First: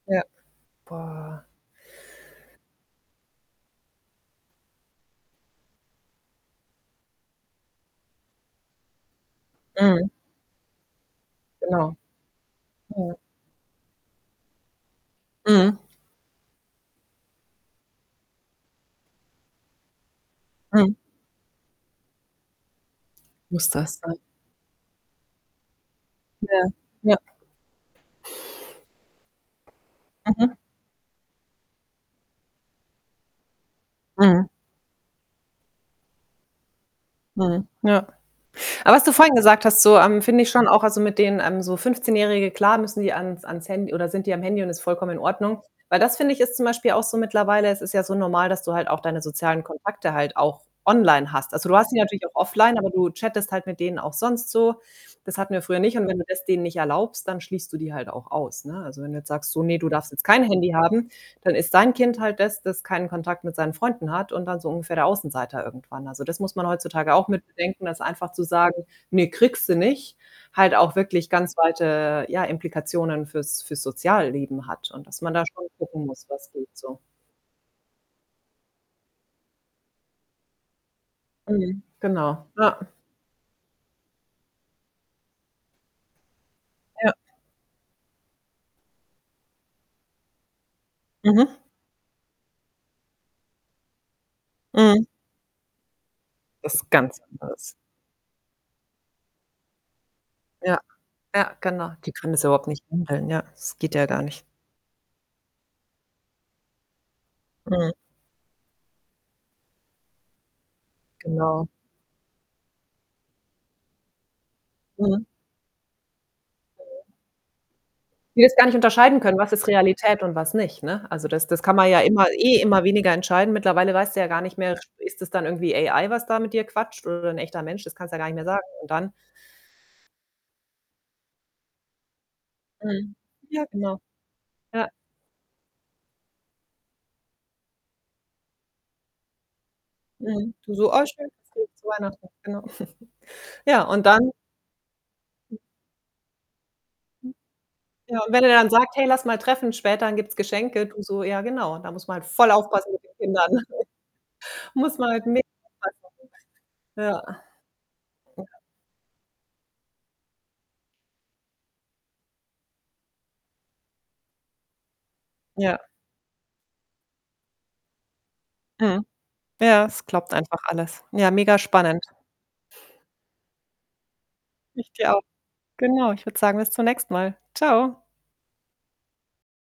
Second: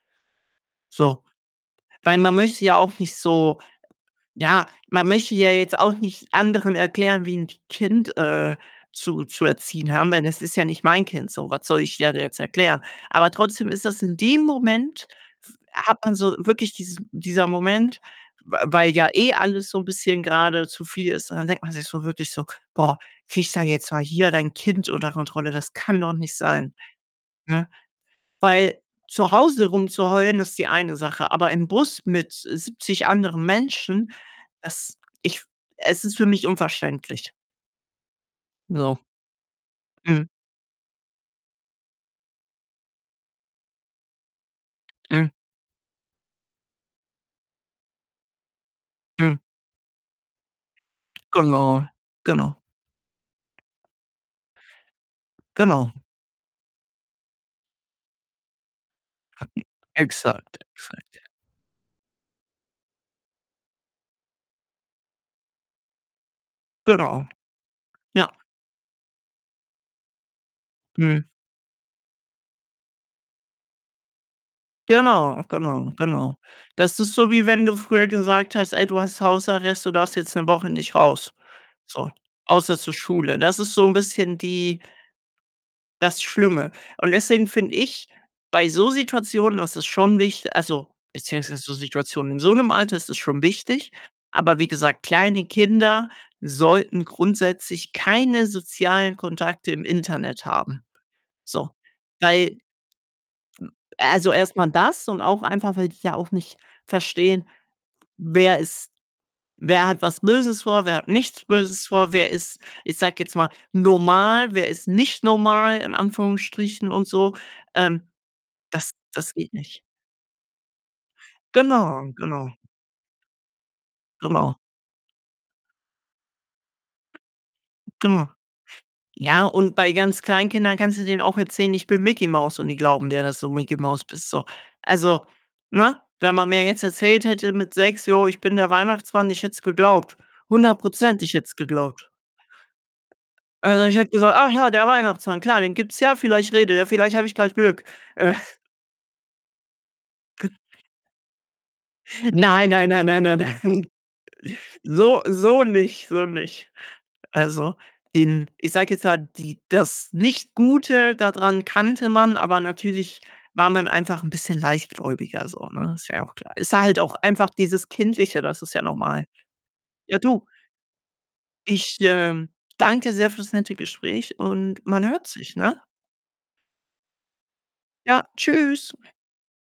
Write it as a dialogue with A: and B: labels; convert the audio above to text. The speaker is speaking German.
A: Ja.
B: So.
A: Boah.
B: Weil man möchte ja auch nicht so ja, man möchte ja jetzt auch nicht anderen erklären, wie 'n Kind, äh, zu zu erziehen
A: Mhm.
B: haben, denn es ist ja nicht mein Kind so. Was soll
A: Genau.
B: ich der da jetzt erklären?
A: Mhm.
B: Aber trotzdem ist das in dem Moment f
A: Mhm.
B: hat man so wirklich diesen dieser Moment, w weil ja eh alles so 'n bisschen grade zu
A: Mhm.
B: viel ist, und dann denkt man sich so wirklich so: „Boah, krieg da
A: Muss
B: jetzt
A: das
B: mal
A: sein?
B: hier dein Kind unter Kontrolle.“ Das kann doch nicht
A: Ja,
B: sein,
A: ja.
B: ne? Weil zu Hause rumzuheulen
A: Mhm.
B: ist die eine Sache, aber im Bus mit 70 anderen Menschen,
A: Mhm.
B: das ich es ist für mich unverständlich.
A: Mhm, ja. Aber
B: So.
A: was du vorhin gesagt hast, so, ähm,
B: Mhm.
A: finde ich schon auch also, mit denen, ähm, so Fünfzehnjährige klar, müssen die ans ans Handy oder sind die am Handy und ist vollkommen in
B: Mhm.
A: Ordnung. Weil das, finde ich, ist zum Beispiel auch so mittlerweile es ist ja so normal, dass du halt auch deine
B: Mhm.
A: sozialen Kontakte halt auch online hast. Also, du
B: Genau,
A: hast die natürlich auch
B: genau.
A: offline, aber du chattest halt mit denen auch sonst so. Das hatten wir früher
B: Genau.
A: nicht und wenn du das denen nicht erlaubst, dann schließt du die halt auch aus, ne? Also, wenn du jetzt sagst: „So, ne,
B: [unintelligible]
A: du darfst jetzt kein
B: Exakt,
A: Handy haben“,
B: exakt.
A: dann ist dein Kind halt das, das keinen Kontakt mit seinen Freunden hat und dann so ungefähr der Außenseiter irgendwann. Also, das muss man heutzutage
B: Genau,
A: auch mit bedenken, dass
B: ja.
A: einfach zu sagen: „Ne, kriegst du nicht“, halt auch
B: Mhm.
A: wirklich ganz weite, ja, Implikationen fürs fürs Sozialleben hat und dass man
B: Genau,
A: da schon
B: genau,
A: gucken muss,
B: genau.
A: was geht
B: Das
A: so.
B: ist so, wie wenn du früher gesagt hast: „Ey, du hast Hausarrest, du darfst jetzt 'ne Woche nicht raus.“
A: Mhm.
B: So,
A: Genau.
B: außer
A: Ja.
B: zur Schule. Das ist so 'n bisschen die das Schlimme und
A: Ja.
B: deswegen finde ich bei so Situationen, das ist schon wicht also,
A: Mhm.
B: beziehungsweise so Situationen in so 'nem Alter ist das schon wichtig. Aber wie gesagt,
A: Mhm.
B: kleine Kinder
A: Was
B: sollten
A: ganz anderes.
B: grundsätzlich keine sozialen Kontakte im Internet
A: Ja,
B: haben.
A: ja,
B: So.
A: genau. Die können es
B: Weil m
A: überhaupt nicht händeln, ja. Es geht ja gar
B: also,
A: nicht.
B: erstmal das und auch einfach, weil die ja auch nicht verstehen,
A: Mhm.
B: wer ist wer hat was Böses vor, wer hat nichts
A: Genau.
B: Böses vor? Wer ist, ich sage jetzt mal, normal, wer ist nicht
A: Mhm.
B: normal in Anführungsstrichen und
A: Mhm.
B: so? Ähm,
A: Die es gar nicht
B: das
A: unterscheiden
B: das
A: können: „Was
B: geht
A: ist
B: nicht.
A: Realität und was nicht.“ Ne? Also, das das kann man ja
B: Genau,
A: immer
B: genau.
A: eh immer weniger entscheiden. Mittlerweile weißt du ja gar
B: Genau.
A: nicht mehr: [unintelligible] „Ist das dann irgendwie AI, was da mit dir quatscht, oder ein echter Mensch?“ Das kannst du ja
B: Genau.
A: gar nicht mehr sagen und dann
B: Ja, und bei ganz kleinen Kindern kannst du denen auch erzählen: „Ich bin Micky Maus“, und die glauben
A: Mhm.
B: dir, dass du
A: Ja,
B: Micky
A: genau.
B: Maus bist, so.
A: Ja.
B: Also, ne, wenn man mir jetzt erzählt hätte mit 6: „Jo, ich bin der Weihnachtsmann“, ich hätte es geglaubt
A: Mhm, du
B: hundert
A: so: „Oh
B: Prozent,
A: schön,
B: ich hätte
A: das
B: es
A: [unintelligible] zu
B: geglaubt.
A: Weihnachten.“ Genau. Ja,
B: Also, ich
A: und
B: hätte
A: dann
B: gesagt: „Ah ja, der Weihnachtsmann,
A: Hm.
B: klar, den gibt's ja, vielleicht redet er, vielleicht habe ich
A: [unintelligible]
B: grad Glück.“
A: Ja, und wenn er dann sagt: „Hey, lass mal treffen später, dann gibt's
B: [unintelligible]
A: Geschenke.“ Du so: „Ja genau, da muss man halt voll
B: Nein, nein,
A: aufpassen mit
B: nein,
A: den
B: nein, nein,
A: Kindern.“
B: nein.
A: Muss man
B: So
A: halt,
B: so
A: [unintelligible]
B: nicht so nicht.
A: ja.
B: Also,
A: Ja.
B: den ich sage jetzt mal, die das nicht Gute da dran kannte man, aber natürlich war man einfach 'n bisschen leichtgläubiger so,
A: Ja.
B: ne? Ist ja auch klar. Ist halt auch einfach dieses Kindliche, das ist ja
A: Mhm.
B: normal.
A: Ja, es
B: Ja,
A: klappt
B: du
A: einfach alles. Ja, mega
B: ich,
A: spannend.
B: ähm, danke sehr fürs nette Gespräch und
A: Ich
B: man
A: dir auch.
B: hört sich, ne?
A: Genau, ich würde sagen bis zunächst mal. Tschau.
B: Ja, tschüss.